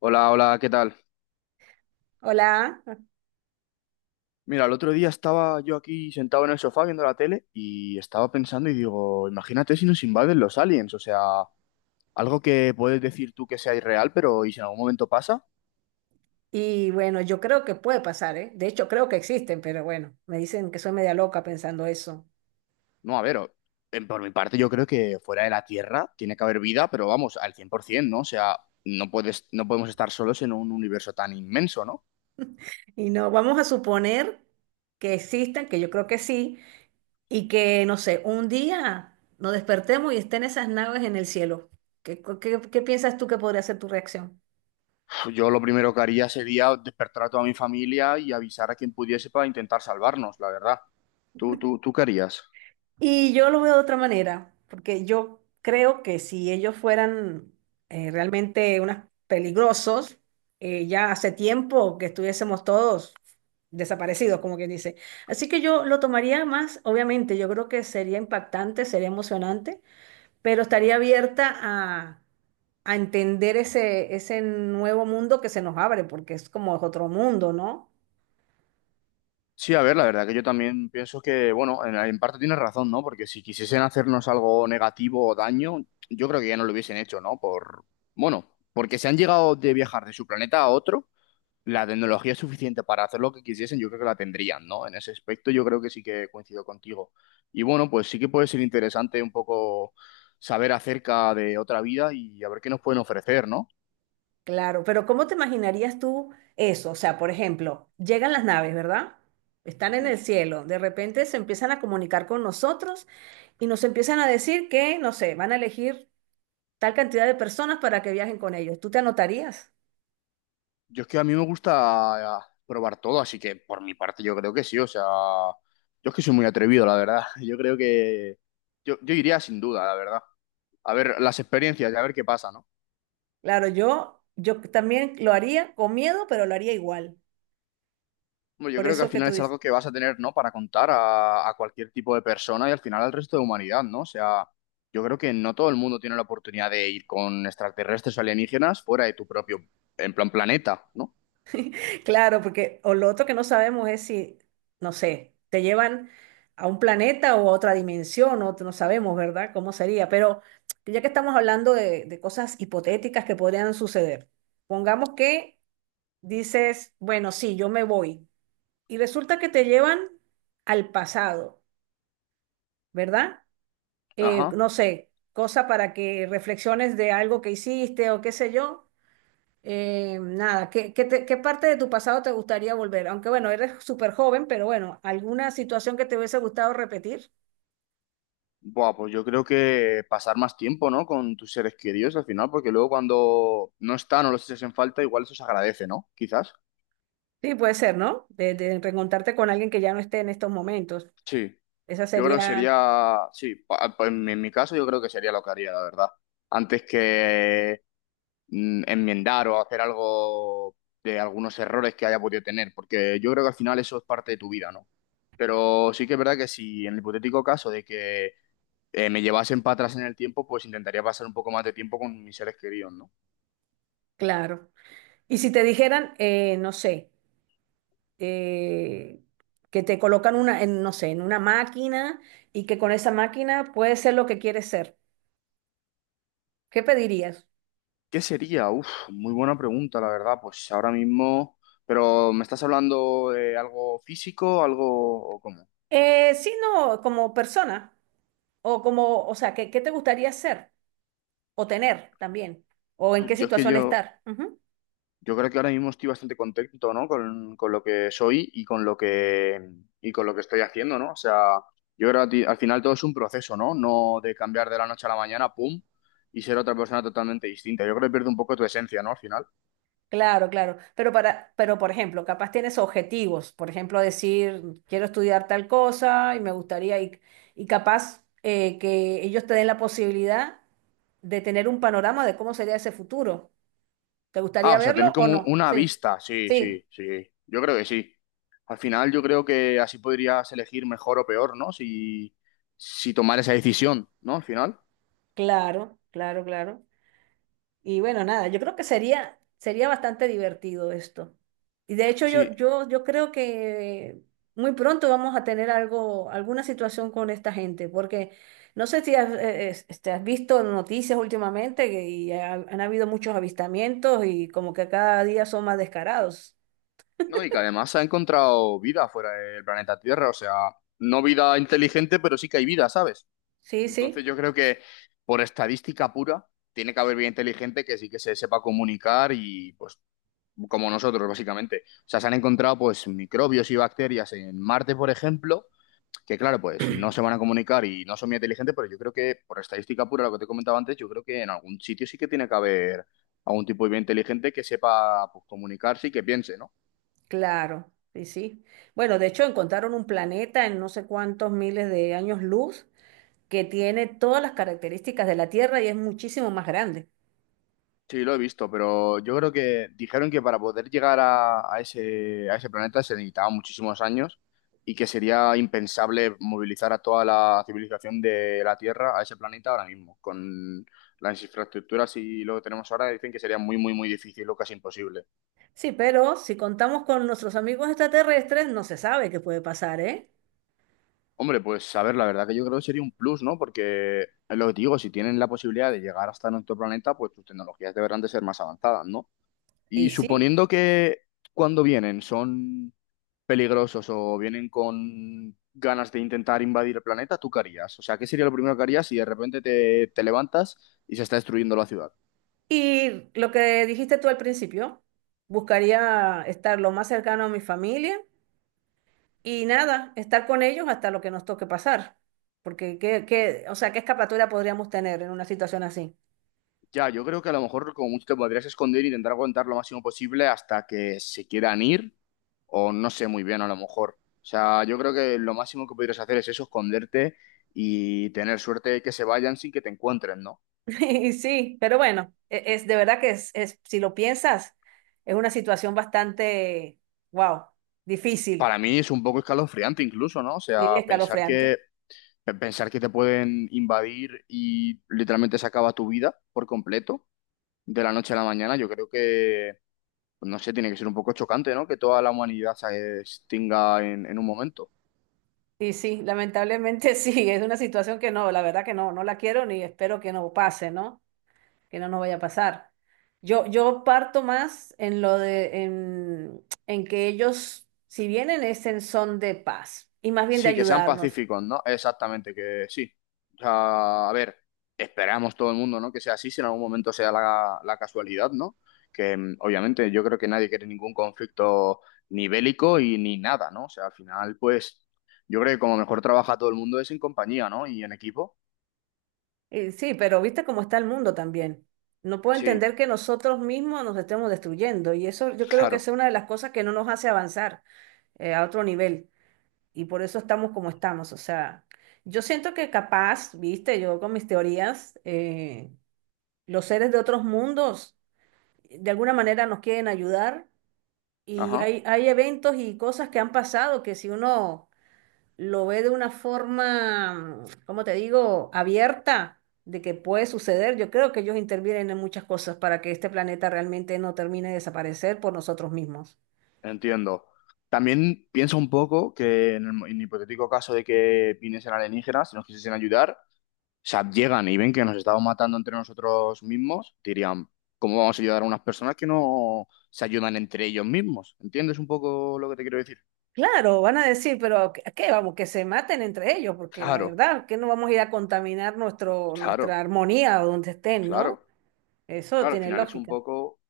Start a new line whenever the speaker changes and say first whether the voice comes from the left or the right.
left: Hola, hola, ¿qué tal?
right: Hola,
left: Mira, el otro día estaba yo aquí sentado en el sofá viendo la tele y estaba pensando y digo, imagínate si nos invaden los aliens, o sea, algo que puedes decir tú que sea irreal, pero ¿y si en algún momento pasa?
right: y bueno, yo creo que puede pasar, ¿eh? De hecho, creo que existen, pero bueno, me dicen que soy media loca pensando eso.
left: No, a ver, por mi parte yo creo que fuera de la Tierra tiene que haber vida, pero vamos, al 100%, ¿no? O sea, no podemos estar solos en un universo tan inmenso, ¿no?
right: Y no, vamos a suponer que existan, que yo creo que sí, y que, no sé, un día nos despertemos y estén esas naves en el cielo. ¿Qué piensas tú que podría ser tu reacción?
left: Pues yo lo primero que haría sería despertar a toda mi familia y avisar a quien pudiese para intentar salvarnos, la verdad. ¿Tú qué harías?
right: Y yo lo veo de otra manera, porque yo creo que si ellos fueran realmente unos peligrosos, ya hace tiempo que estuviésemos todos desaparecidos, como quien dice. Así que yo lo tomaría más, obviamente, yo creo que sería impactante, sería emocionante, pero estaría abierta a entender ese nuevo mundo que se nos abre, porque es como otro mundo, ¿no?
left: Sí, a ver, la verdad que yo también pienso que, bueno, en parte tienes razón, ¿no? Porque si quisiesen hacernos algo negativo o daño, yo creo que ya no lo hubiesen hecho, ¿no? Por, bueno, porque se han llegado de viajar de su planeta a otro, la tecnología es suficiente para hacer lo que quisiesen, yo creo que la tendrían, ¿no? En ese aspecto yo creo que sí que coincido contigo. Y bueno, pues sí que puede ser interesante un poco saber acerca de otra vida y a ver qué nos pueden ofrecer, ¿no?
right: Claro, pero ¿cómo te imaginarías tú eso? O sea, por ejemplo, llegan las naves, ¿verdad? Están en
left: Ujú.
right: el cielo, de repente se empiezan a comunicar con nosotros y nos empiezan a decir que, no sé, van a elegir tal cantidad de personas para que viajen con ellos. ¿Tú te anotarías?
left: Yo es que a mí me gusta probar todo, así que por mi parte yo creo que sí, o sea, yo es que soy muy atrevido, la verdad. Yo creo que yo iría sin duda, la verdad. A ver las experiencias y a ver qué pasa, ¿no?
right: Claro, yo también lo haría con miedo, pero lo haría igual.
left: Hombre, yo
right: Por
left: creo que al
right: eso que
left: final
right: tú
left: es
right: dices.
left: algo que vas a tener, ¿no? Para contar a cualquier tipo de persona y al final al resto de humanidad, ¿no? O sea, yo creo que no todo el mundo tiene la oportunidad de ir con extraterrestres o alienígenas fuera de tu propio, en plan, planeta, ¿no?
right: Claro, porque o lo otro que no sabemos es si, no sé, te llevan a un planeta o a otra dimensión, o no sabemos, ¿verdad? ¿Cómo sería? Pero ya que estamos hablando de cosas hipotéticas que podrían suceder, pongamos que dices, bueno, sí, yo me voy, y resulta que te llevan al pasado, ¿verdad?
left: Ajá.
right: No sé, cosa para que reflexiones de algo que hiciste o qué sé yo, nada, ¿qué parte de tu pasado te gustaría volver? Aunque bueno, eres súper joven, pero bueno, ¿alguna situación que te hubiese gustado repetir?
left: Buah, pues yo creo que pasar más tiempo, ¿no? Con tus seres queridos al final, porque luego cuando no están o los echas en falta, igual eso se agradece, ¿no? Quizás.
right: Sí, puede ser, ¿no? De reencontrarte con alguien que ya no esté en estos momentos.
left: Sí,
right: Esa
left: yo creo que
right: sería,
left: sería, sí, en mi caso yo creo que sería lo que haría, la verdad. Antes que enmendar o hacer algo de algunos errores que haya podido tener, porque yo creo que al final eso es parte de tu vida, ¿no? Pero sí que es verdad que si en el hipotético caso de que me llevasen para atrás en el tiempo, pues intentaría pasar un poco más de tiempo con mis seres queridos, ¿no?
right: claro. Y si te dijeran, no sé, eh, que te colocan una, en, no sé, en una máquina y que con esa máquina puedes ser lo que quieres ser, ¿qué pedirías?
left: ¿Qué sería? Uf, muy buena pregunta, la verdad. Pues ahora mismo, pero ¿me estás hablando de algo físico, algo o cómo?
right: Sí, no, como persona, o como, o sea, ¿qué te gustaría ser? O tener también. O en
left: Uf,
right: qué situación estar. Ujú.
left: Yo creo que ahora mismo estoy bastante contento, ¿no? Con lo que soy y con lo que estoy haciendo, ¿no? O sea, yo creo que al final todo es un proceso, ¿no? No de cambiar de la noche a la mañana, pum, y ser otra persona totalmente distinta. Yo creo que pierde un poco tu esencia, ¿no? Al final.
right: Claro, claro. Pero para, pero por ejemplo, capaz tienes objetivos. Por ejemplo, decir, quiero estudiar tal cosa y me gustaría, y capaz que ellos te den la posibilidad de tener un panorama de cómo sería ese futuro. ¿Te
left: Ah,
right: gustaría
left: o sea, tener
right: verlo o
left: como
right: no?
left: una
right: Sí.
left: vista. Sí,
right: Sí,
left: sí, sí. Yo creo que sí. Al final yo creo que así podrías elegir mejor o peor, ¿no? Si, si tomar esa decisión, ¿no? Al final.
right: claro, claro, claro. Y bueno, nada, yo creo que sería, sería bastante divertido esto. Y de hecho yo,
left: Sí.
right: yo, yo creo que muy pronto vamos a tener algo, alguna situación con esta gente, porque no sé si has, este, has visto noticias últimamente han habido muchos avistamientos y como que cada día son más descarados.
left: No, y que además se ha encontrado vida fuera del planeta Tierra. O sea, no vida inteligente, pero sí que hay vida, ¿sabes?
right: Sí, sí,
left: Entonces yo creo que por estadística pura, tiene que haber vida inteligente que sí que se sepa comunicar y pues como nosotros, básicamente. O sea, se han encontrado pues microbios y bacterias en Marte, por ejemplo que claro, pues no se van a comunicar y no son muy inteligentes, pero yo creo que por estadística pura, lo que te comentaba antes, yo creo que en algún sitio sí que tiene que haber algún tipo de vida inteligente que sepa pues, comunicarse y que piense, ¿no?
right: claro, sí, sí. Bueno, de hecho encontraron un planeta en no sé cuántos miles de años luz que tiene todas las características de la Tierra y es muchísimo más grande.
left: Sí, lo he visto, pero yo creo que dijeron que para poder llegar a ese planeta se necesitaban muchísimos años y que sería impensable movilizar a toda la civilización de la Tierra a ese planeta ahora mismo. Con las infraestructuras y lo que tenemos ahora, dicen que sería muy, muy, muy difícil o casi imposible.
right: Sí, pero si contamos con nuestros amigos extraterrestres, no se sabe qué puede pasar, ¿eh?
left: Hombre, pues a ver, la verdad que yo creo que sería un plus, ¿no? Porque es lo que te digo, si tienen la posibilidad de llegar hasta nuestro planeta, pues sus tecnologías deberán de ser más avanzadas, ¿no?
right: Y
left: Y
right: sí.
left: suponiendo que cuando vienen son peligrosos o vienen con ganas de intentar invadir el planeta, ¿tú qué harías? O sea, ¿qué sería lo primero que harías si de repente te levantas y se está destruyendo la ciudad?
right: Y lo que dijiste tú al principio, buscaría estar lo más cercano a mi familia y nada, estar con ellos hasta lo que nos toque pasar. Porque, o sea, ¿qué escapatoria podríamos tener en una situación así?
left: Ya, yo creo que a lo mejor como mucho te podrías esconder e intentar aguantar lo máximo posible hasta que se quieran ir, o no sé muy bien, a lo mejor. O sea, yo creo que lo máximo que podrías hacer es eso, esconderte y tener suerte de que se vayan sin que te encuentren, ¿no?
right: Y sí, pero bueno, es, de verdad que si lo piensas, es una situación bastante, wow, difícil
left: Para mí es un poco escalofriante incluso, ¿no? O
right: y
left: sea, pensar
right: escalofriante.
left: que, pensar que te pueden invadir y literalmente se acaba tu vida por completo de la noche a la mañana, yo creo que, no sé, tiene que ser un poco chocante, ¿no? Que toda la humanidad se extinga en un momento.
right: Y sí, lamentablemente sí, es una situación que no, la verdad que no, no la quiero ni espero que no pase, ¿no? Que no nos vaya a pasar. Yo parto más en lo en que ellos, si vienen, es en son de paz y más bien de
left: Sí, que sean
right: ayudarnos.
left: pacíficos, ¿no? Exactamente, que sí. O sea, a ver, esperamos todo el mundo, ¿no? Que sea así, si en algún momento sea la casualidad, ¿no? Que obviamente yo creo que nadie quiere ningún conflicto ni bélico y ni nada, ¿no? O sea, al final, pues, yo creo que como mejor trabaja todo el mundo es en compañía, ¿no? Y en equipo.
right: Y sí, pero viste cómo está el mundo también. No puedo
left: Sí,
right: entender que nosotros mismos nos estemos destruyendo y eso yo creo que es
left: claro.
right: una de las cosas que no nos hace avanzar a otro nivel. Y por eso estamos como estamos. O sea, yo siento que capaz, viste, yo con mis teorías, los seres de otros mundos de alguna manera nos quieren ayudar y
left: Ajá,
right: hay eventos y cosas que han pasado que si uno lo ve de una forma, mm, ¿cómo te digo?, abierta de que puede suceder, yo creo que ellos intervienen en muchas cosas para que este planeta realmente no termine de desaparecer por nosotros mismos.
left: entiendo. También pienso un poco que en el hipotético caso de que viniesen alienígenas y nos quisiesen ayudar. O sea, llegan y ven que nos estamos matando entre nosotros mismos, dirían, ¿cómo vamos a ayudar a unas personas que no se ayudan entre ellos mismos? ¿Entiendes un poco lo que te quiero decir?
right: Claro, van a decir, pero ¿a qué vamos? Que se maten entre ellos, porque la
left: Claro,
right: verdad que no vamos a ir a contaminar nuestro, nuestra
left: claro,
right: armonía o donde estén, ¿no?
left: claro,
right: Eso
left: claro, al
right: tiene
left: final es un
right: lógica.
left: poco, o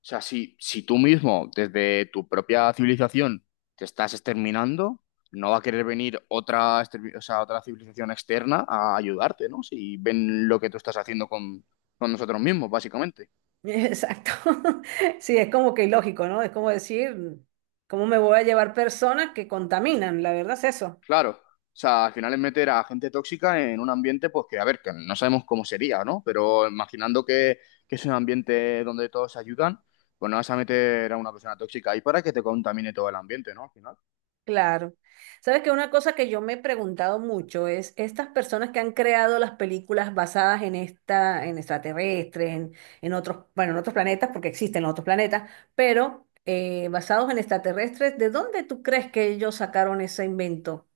left: sea, si tú mismo, desde tu propia civilización, te estás exterminando, no va a querer venir otra, o sea, otra civilización externa a ayudarte, ¿no? Si ven lo que tú estás haciendo con nosotros mismos, básicamente.
right: Exacto. Sí, es como que ilógico, ¿no? Es como decir, ¿cómo me voy a llevar personas que contaminan? La verdad es eso.
left: Claro, o sea, al final es meter a gente tóxica en un ambiente, pues que, a ver, que no sabemos cómo sería, ¿no? Pero imaginando que es un ambiente donde todos se ayudan, pues no vas a meter a una persona tóxica ahí para que te contamine todo el ambiente, ¿no? Al final.
right: Claro. Sabes que una cosa que yo me he preguntado mucho es estas personas que han creado las películas basadas en esta, en extraterrestres, en otros, bueno, en otros planetas, porque existen los otros planetas, pero basados en extraterrestres, ¿de dónde tú crees que ellos sacaron ese invento?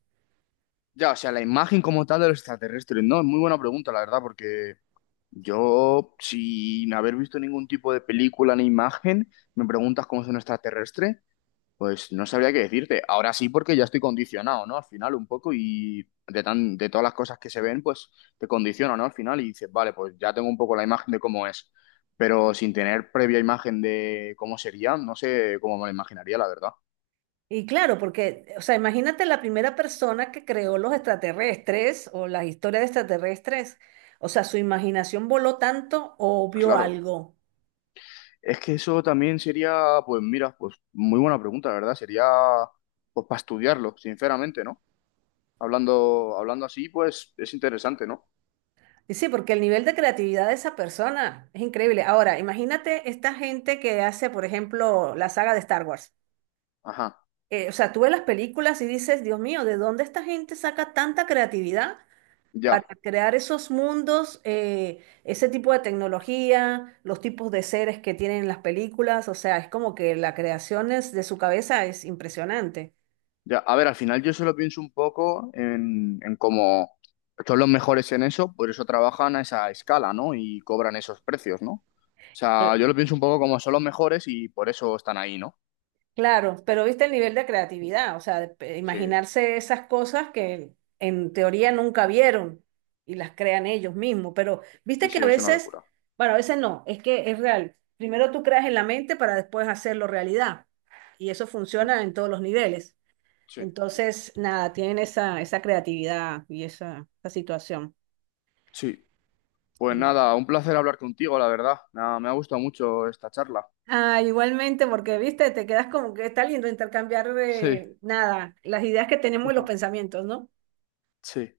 left: Ya, o sea, la imagen como tal de los extraterrestres, ¿no? Es muy buena pregunta, la verdad, porque yo, sin haber visto ningún tipo de película ni imagen, me preguntas cómo es un extraterrestre. Pues no sabría qué decirte. Ahora sí, porque ya estoy condicionado, ¿no? Al final un poco de todas las cosas que se ven, pues te condiciona, ¿no? Al final y dices, vale, pues ya tengo un poco la imagen de cómo es, pero sin tener previa imagen de cómo sería, no sé cómo me lo imaginaría, la verdad.
right: Y claro, porque, o sea, imagínate la primera persona que creó los extraterrestres o las historias de extraterrestres, o sea, su imaginación voló tanto o vio
left: Claro.
right: algo.
left: Es que eso también sería, pues mira, pues muy buena pregunta, la verdad. Sería, pues para estudiarlo, sinceramente, ¿no? Hablando así, pues es interesante, ¿no?
right: Y sí, porque el nivel de creatividad de esa persona es increíble. Ahora, imagínate esta gente que hace, por ejemplo, la saga de Star Wars.
left: Ajá,
right: O sea, tú ves las películas y dices, Dios mío, ¿de dónde esta gente saca tanta creatividad para
left: ya.
right: crear esos mundos, ese tipo de tecnología, los tipos de seres que tienen las películas? O sea, es como que de su cabeza es impresionante.
left: Ya, a ver, al final yo solo pienso un poco en cómo son los mejores en eso, por eso trabajan a esa escala, ¿no? Y cobran esos precios, ¿no? O sea,
right: Cl-
left: yo lo pienso un poco como son los mejores y por eso están ahí, ¿no?
right: Claro, pero viste el nivel de creatividad, o sea, de
left: Sí,
right: imaginarse esas cosas que en teoría nunca vieron y las crean ellos mismos, pero
left: sí,
right: viste que
left: sí,
right: a
left: es una
right: veces,
left: locura.
right: bueno, a veces no, es que es real. Primero tú creas en la mente para después hacerlo realidad y eso funciona en todos los niveles.
left: Sí,
right: Entonces, nada, tienen esa creatividad y esa situación.
left: sí. Pues
right: Y,
left: nada, un placer hablar contigo, la verdad. Nada, me ha gustado mucho esta charla.
right: ah, igualmente, porque viste, te quedas como que está lindo intercambiar,
left: Sí,
right: nada, las ideas que tenemos y los pensamientos, ¿no?
left: sí.